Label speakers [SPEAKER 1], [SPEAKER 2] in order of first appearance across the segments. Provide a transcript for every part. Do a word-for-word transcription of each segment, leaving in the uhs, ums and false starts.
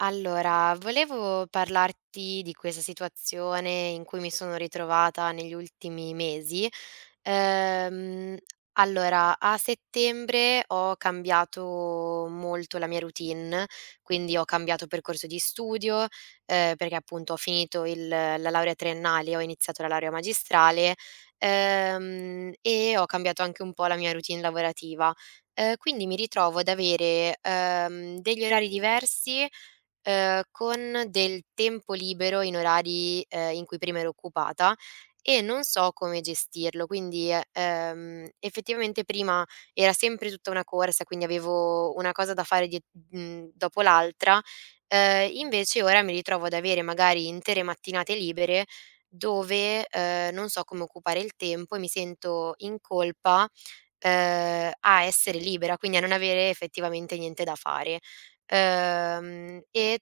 [SPEAKER 1] Allora, volevo parlarti di questa situazione in cui mi sono ritrovata negli ultimi mesi. Ehm, allora, a settembre ho cambiato molto la mia routine, quindi ho cambiato percorso di studio, eh, perché appunto ho finito il- la laurea triennale, ho iniziato la laurea magistrale, ehm, e ho cambiato anche un po' la mia routine lavorativa. Eh, quindi mi ritrovo ad avere ehm, degli orari diversi, ehm, con del tempo libero in orari ehm, in cui prima ero occupata, e non so come gestirlo. Quindi, eh, ehm, effettivamente prima era sempre tutta una corsa, quindi avevo una cosa da fare die mhmm, dopo l'altra. Ehm, invece ora mi ritrovo ad avere magari intere mattinate libere dove ehm, non so come occupare il tempo, e mi sento in colpa ehm, a essere libera, quindi a non avere effettivamente niente da fare. Ehm, e,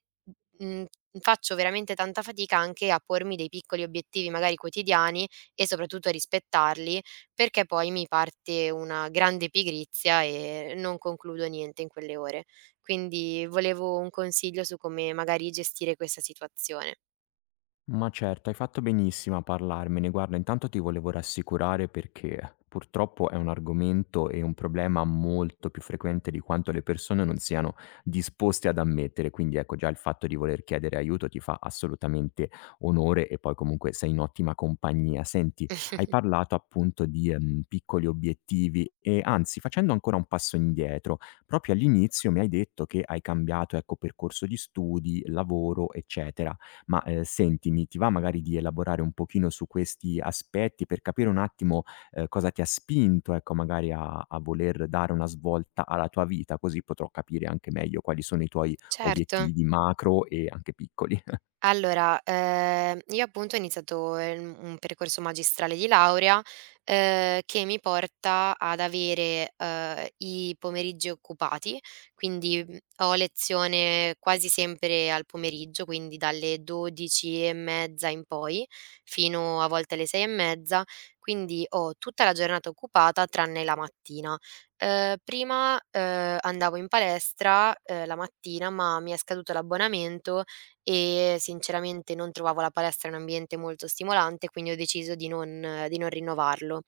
[SPEAKER 1] mhmm, Faccio veramente tanta fatica anche a pormi dei piccoli obiettivi magari quotidiani, e soprattutto a rispettarli, perché poi mi parte una grande pigrizia e non concludo niente in quelle ore. Quindi volevo un consiglio su come magari gestire questa situazione.
[SPEAKER 2] Ma certo, hai fatto benissimo a parlarmene. Guarda, intanto ti volevo rassicurare perché purtroppo è un argomento e un problema molto più frequente di quanto le persone non siano disposte ad ammettere. Quindi ecco, già il fatto di voler chiedere aiuto ti fa assolutamente onore e poi comunque sei in ottima compagnia. Senti, hai parlato appunto di ehm, piccoli obiettivi e anzi, facendo ancora un passo indietro, proprio all'inizio mi hai detto che hai cambiato, ecco, percorso di studi, lavoro, eccetera ma, ehm, sentimi, ti va magari di elaborare un pochino su questi aspetti per capire un attimo, ehm, cosa ti ha spinto, ecco, magari a a voler dare una svolta alla tua vita, così potrò capire anche meglio quali sono i tuoi
[SPEAKER 1] Certo.
[SPEAKER 2] obiettivi macro e anche piccoli.
[SPEAKER 1] Allora, ehm, io appunto ho iniziato ehm, un un percorso magistrale di laurea, ehm, che mi porta ad avere ehm, i pomeriggi occupati, quindi, mhmm, ho lezione quasi sempre al pomeriggio, quindi dalle dodici e mezza in poi, fino a volte alle sei e mezza. Quindi ho tutta la giornata occupata tranne la mattina. Ehm, prima ehm, andavo in palestra ehm, la mattina, ma mi è scaduto l'abbonamento e sinceramente non trovavo la palestra un ambiente molto stimolante, quindi ho deciso di non di non rinnovarlo.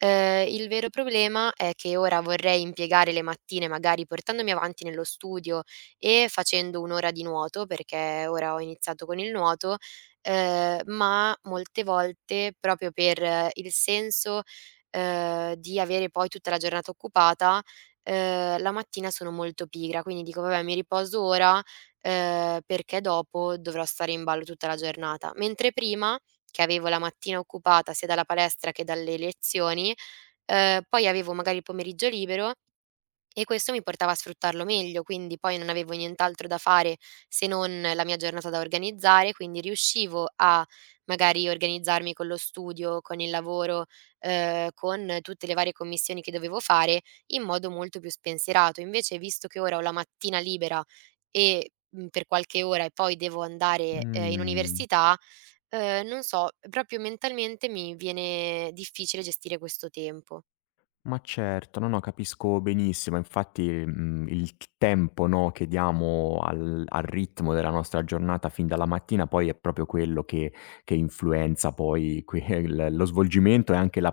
[SPEAKER 1] Ehm, il vero problema è che ora vorrei impiegare le mattine magari portandomi avanti nello studio e facendo un'ora ora di nuoto, perché ora ho iniziato con il nuoto. Ehm, ma molte volte proprio per eh, il senso ehm, di avere poi tutta la giornata occupata, ehm, la mattina sono molto pigra, quindi dico: "Vabbè, mi riposo ora, ehm, perché dopo dovrò stare in ballo tutta la giornata." Mentre prima, che avevo la mattina occupata sia dalla palestra che dalle lezioni, ehm, poi avevo magari il pomeriggio libero, e questo mi portava a sfruttarlo meglio, quindi poi non avevo nient'altro da fare se non la mia giornata da organizzare. Quindi riuscivo a magari organizzarmi con lo studio, con il lavoro, ehm, con tutte le varie commissioni che dovevo fare, in modo molto più spensierato. Invece, visto che ora ho la mattina libera e, mhmm, per qualche ora, e poi devo andare ehm, in
[SPEAKER 2] Mh.
[SPEAKER 1] università, ehm, non so, proprio mentalmente mi viene difficile gestire questo tempo.
[SPEAKER 2] Ma certo, no, no, capisco benissimo. Infatti, mhmm, il t tempo, no, che diamo al al ritmo della nostra giornata fin dalla mattina poi è proprio quello che che influenza poi quel lo svolgimento e anche la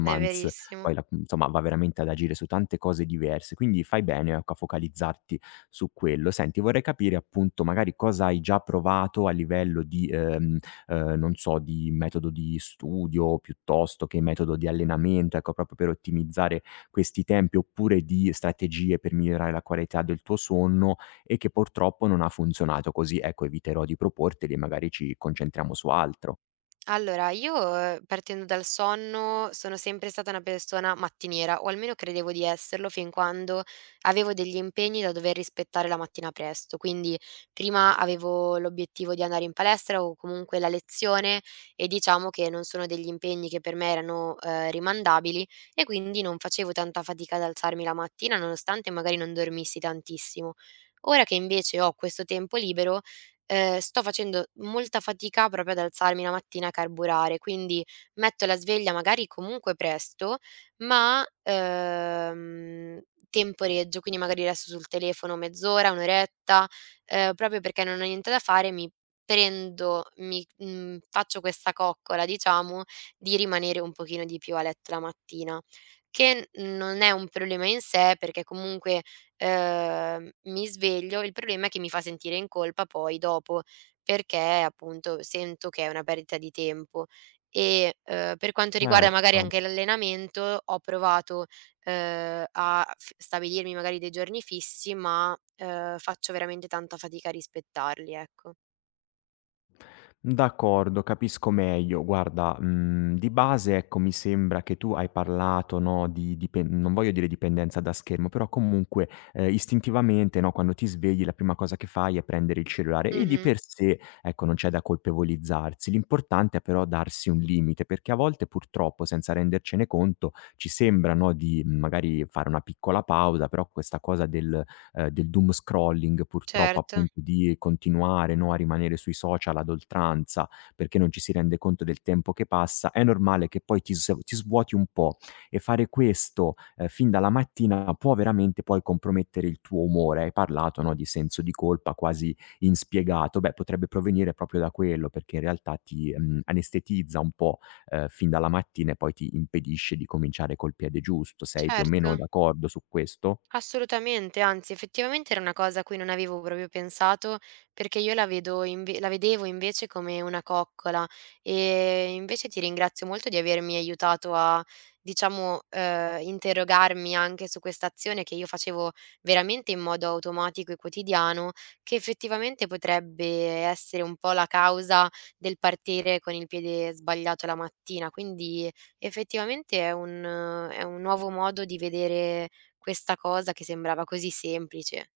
[SPEAKER 1] È verissimo.
[SPEAKER 2] poi la insomma va veramente ad agire su tante cose diverse, quindi fai bene, ecco, a focalizzarti su quello. Senti, vorrei capire appunto magari cosa hai già provato a livello di, ehm ehm, non so, di metodo di studio piuttosto che metodo di allenamento, ecco, proprio per ottimizzare questi tempi, oppure di strategie per migliorare la qualità del tuo sonno e che purtroppo non ha funzionato, così ecco eviterò di proporteli e magari ci concentriamo su altro.
[SPEAKER 1] Allora, io, ehm, partendo dal sonno, sono sempre stata una persona mattiniera, o almeno credevo di esserlo fin quando avevo degli impegni da dover rispettare la mattina presto. Quindi prima avevo l'obiettivo di andare in palestra, o comunque la lezione, e diciamo che non sono degli impegni che per me erano, ehm, rimandabili, e quindi non facevo tanta fatica ad alzarmi la mattina, nonostante magari non dormissi tantissimo. Ora che invece ho questo tempo libero, ehm, sto facendo molta fatica proprio ad alzarmi la mattina, a carburare. Quindi metto la sveglia magari comunque presto, ma ehm, temporeggio, quindi magari resto sul telefono mezz'ora, un'oretta oretta, ehm, proprio perché non ho niente da fare. Mi prendo mi mhmm, Faccio questa coccola, diciamo, di rimanere un pochino di più a letto la mattina, che non è un problema in sé, perché comunque Ehm, mi sveglio. Il problema è che mi fa sentire in colpa poi dopo, perché appunto sento che è una perdita di tempo. E, ehm, per quanto riguarda magari
[SPEAKER 2] Certo.
[SPEAKER 1] anche l'allenamento, ho provato ehm, a f stabilirmi magari dei giorni fissi, ma ehm, faccio veramente tanta fatica a rispettarli, ecco.
[SPEAKER 2] D'accordo, capisco meglio. Guarda, mhmm, di base, ecco, mi sembra che tu hai parlato, no, di dipen non voglio dire dipendenza da schermo, però comunque, ehm, istintivamente, no, quando ti svegli la prima cosa che fai è prendere il cellulare e di
[SPEAKER 1] Mh-mh.
[SPEAKER 2] per sé, ecco, non c'è da colpevolizzarsi. L'importante è però darsi un limite, perché a volte purtroppo, senza rendercene conto, ci sembra, no, di, mhmm, magari fare una piccola pausa, però questa cosa del ehm, del doom scrolling, purtroppo
[SPEAKER 1] Certo,
[SPEAKER 2] appunto di continuare, no, a rimanere sui social ad oltranza, perché non ci si rende conto del tempo che passa, è normale che poi ti sv ti svuoti un po' e fare questo, ehm, fin dalla mattina può veramente poi compromettere il tuo umore. Hai parlato, no, di senso di colpa quasi inspiegato, beh potrebbe provenire proprio da quello, perché in realtà ti, mhmm, anestetizza un po', ehm, fin dalla mattina e poi ti impedisce di cominciare col piede giusto. Sei più o meno
[SPEAKER 1] certo.
[SPEAKER 2] d'accordo su questo?
[SPEAKER 1] Assolutamente, anzi effettivamente era una cosa a cui non avevo proprio pensato, perché io la vedo inve la vedevo invece come una coccola. Ehm, invece ti ringrazio molto di avermi aiutato a, diciamo, ehm, interrogarmi anche su quest'azione che io facevo veramente in modo automatico e quotidiano, che effettivamente potrebbe essere un po' la causa del partire con il piede sbagliato la mattina. Quindi effettivamente è un è un nuovo modo di vedere questa cosa che sembrava così semplice.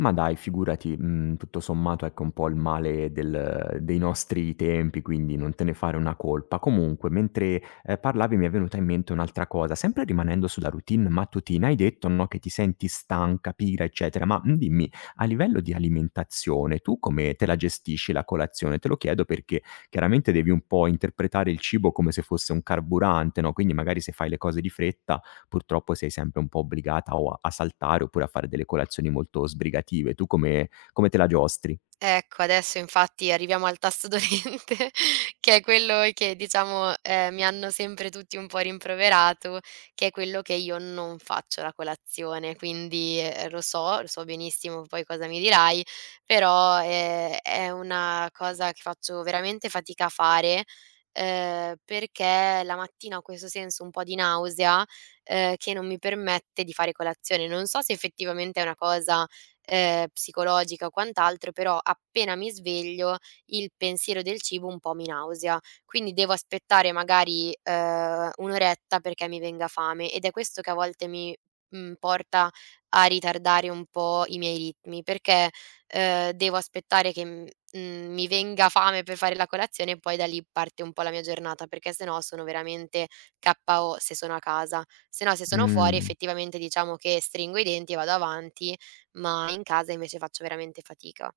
[SPEAKER 2] Ma dai, figurati, mhmm, tutto sommato ecco un po' il male del dei nostri tempi, quindi non te ne fare una colpa. Comunque mentre, ehm, parlavi mi è venuta in mente un'altra cosa, sempre rimanendo sulla routine mattutina, hai detto, no, che ti senti stanca, pigra, eccetera, ma, mhmm, dimmi, a livello di alimentazione tu come te la gestisci la colazione? Te lo chiedo perché chiaramente devi un po' interpretare il cibo come se fosse un carburante, no, quindi magari se fai le cose di fretta purtroppo sei sempre un po' obbligata o a a saltare oppure a fare delle colazioni molto sbrigative. Tu come come te la giostri?
[SPEAKER 1] Ecco, adesso infatti arriviamo al tasto dolente, che è quello che, diciamo, ehm, mi hanno sempre tutti un po' rimproverato, che è quello che io non faccio la colazione. Quindi ehm, lo so, lo so benissimo poi cosa mi dirai, però ehm, è una cosa che faccio veramente fatica a fare, ehm, perché la mattina ho questo senso un po' di nausea, ehm, che non mi permette di fare colazione. Non so se effettivamente è una cosa ehm, psicologica o quant'altro, però appena mi sveglio il pensiero del cibo un po' mi nausea, quindi devo aspettare magari ehm, un'oretta oretta perché mi venga fame, ed è questo che a volte mi mhmm, porta a ritardare un po' i miei ritmi, perché ehm, devo aspettare che mhmm, mhmm, mi venga fame per fare la colazione, e poi da lì parte un po' la mia giornata, perché se no sono veramente K O se sono a casa. Se no, se sono fuori,
[SPEAKER 2] Mh.
[SPEAKER 1] effettivamente diciamo che stringo i denti e vado avanti, ma in casa invece faccio veramente fatica.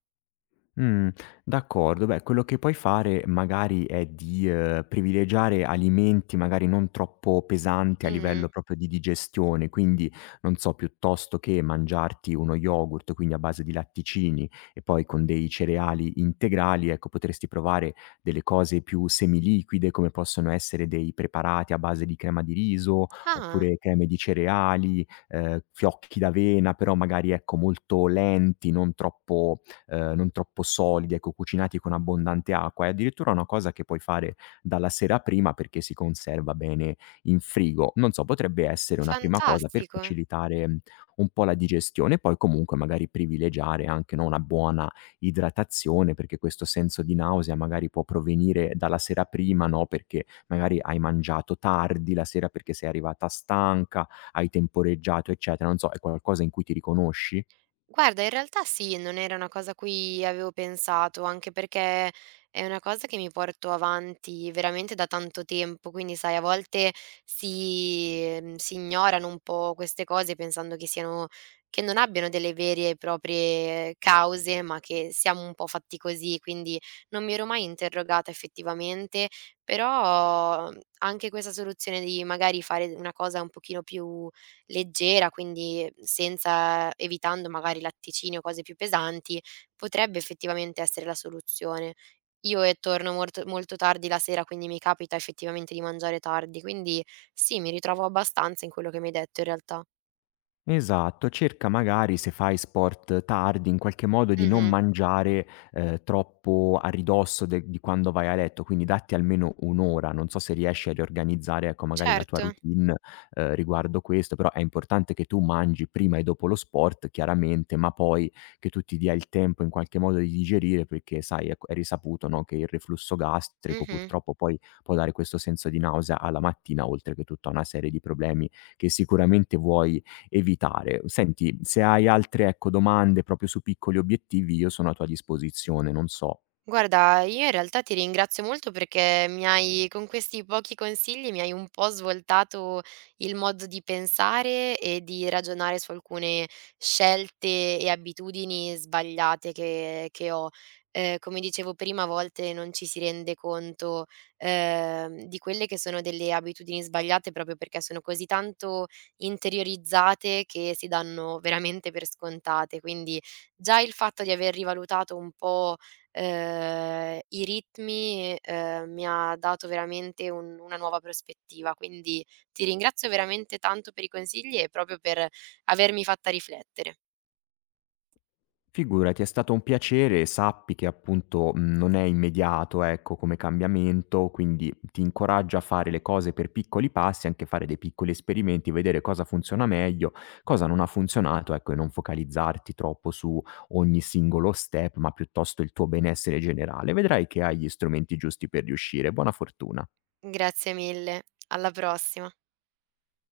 [SPEAKER 2] Mh, d'accordo. Beh, quello che puoi fare magari è di, ehm, privilegiare alimenti magari non troppo pesanti a
[SPEAKER 1] Mh-mh.
[SPEAKER 2] livello proprio di digestione, quindi non so, piuttosto che mangiarti uno yogurt, quindi a base di latticini e poi con dei cereali integrali, ecco, potresti provare delle cose più semiliquide, come possono essere dei preparati a base di crema di riso,
[SPEAKER 1] Ah,
[SPEAKER 2] oppure creme di cereali, ehm, fiocchi d'avena, però magari, ecco, molto lenti, non troppo ehm, non troppo solidi, ecco, cucinati con abbondante acqua. È addirittura una cosa che puoi fare dalla sera prima perché si conserva bene in frigo. Non so, potrebbe essere una prima cosa per
[SPEAKER 1] fantastico.
[SPEAKER 2] facilitare, mhmm, un po' la digestione e poi comunque magari privilegiare anche, no, una buona idratazione, perché questo senso di nausea magari può provenire dalla sera prima, no, perché magari hai mangiato tardi la sera perché sei arrivata stanca, hai temporeggiato, eccetera. Non so, è qualcosa in cui ti riconosci?
[SPEAKER 1] Guarda, in realtà sì, non era una cosa a cui avevo pensato, anche perché è una cosa che mi porto avanti veramente da tanto tempo, quindi sai, a volte si, ehm, si ignorano un po' queste cose pensando che siano, che non abbiano delle vere e proprie cause, ma che siamo un po' fatti così, quindi non mi ero mai interrogata effettivamente, però mm, anche questa soluzione di magari fare una cosa un pochino più leggera, quindi senza, evitando magari latticini o cose più pesanti, potrebbe effettivamente essere la soluzione. Io, ehm, torno mort molto tardi la sera, quindi mi capita effettivamente di mangiare tardi, quindi sì, mi ritrovo abbastanza in quello che mi hai detto, in realtà.
[SPEAKER 2] Esatto, cerca magari se fai sport tardi, in qualche modo di non
[SPEAKER 1] Mh-mh.
[SPEAKER 2] mangiare, ehm, troppo a ridosso de di quando vai a letto, quindi datti almeno un' ora. Non so se riesci a riorganizzare, ecco, magari la tua
[SPEAKER 1] Certo.
[SPEAKER 2] routine, ehm, riguardo questo, però è importante che tu mangi prima e dopo lo sport chiaramente, ma poi che tu ti dia il tempo in qualche modo di digerire, perché sai, ecco, è risaputo, no, che il reflusso gastrico
[SPEAKER 1] Mh-mh.
[SPEAKER 2] purtroppo poi può dare questo senso di nausea alla mattina, oltre che tutta una serie di problemi che sicuramente vuoi evitare. Senti, se hai altre, ecco, domande proprio su piccoli obiettivi, io sono a tua disposizione, non so.
[SPEAKER 1] Guarda, io in realtà ti ringrazio molto, perché mi hai, con questi pochi consigli, mi hai un po' svoltato il modo di pensare e di ragionare su alcune scelte e abitudini sbagliate che che ho. Ehm, come dicevo prima, a volte non ci si rende conto ehm, di quelle che sono delle abitudini sbagliate, proprio perché sono così tanto interiorizzate che si danno veramente per scontate. Quindi già il fatto di aver rivalutato un po' ehm, i ritmi, ehm, mi ha dato veramente un una nuova prospettiva. Quindi ti ringrazio veramente tanto per i consigli e proprio per avermi fatta riflettere.
[SPEAKER 2] Figurati, è stato un piacere e sappi che appunto, mhmm, non è immediato, ecco, come cambiamento, quindi ti incoraggio a fare le cose per piccoli passi, anche fare dei piccoli esperimenti, vedere cosa funziona meglio, cosa non ha funzionato, ecco, e non focalizzarti troppo su ogni singolo step, ma piuttosto il tuo benessere generale. Vedrai che hai gli strumenti giusti per riuscire. Buona fortuna.
[SPEAKER 1] Grazie mille, alla prossima.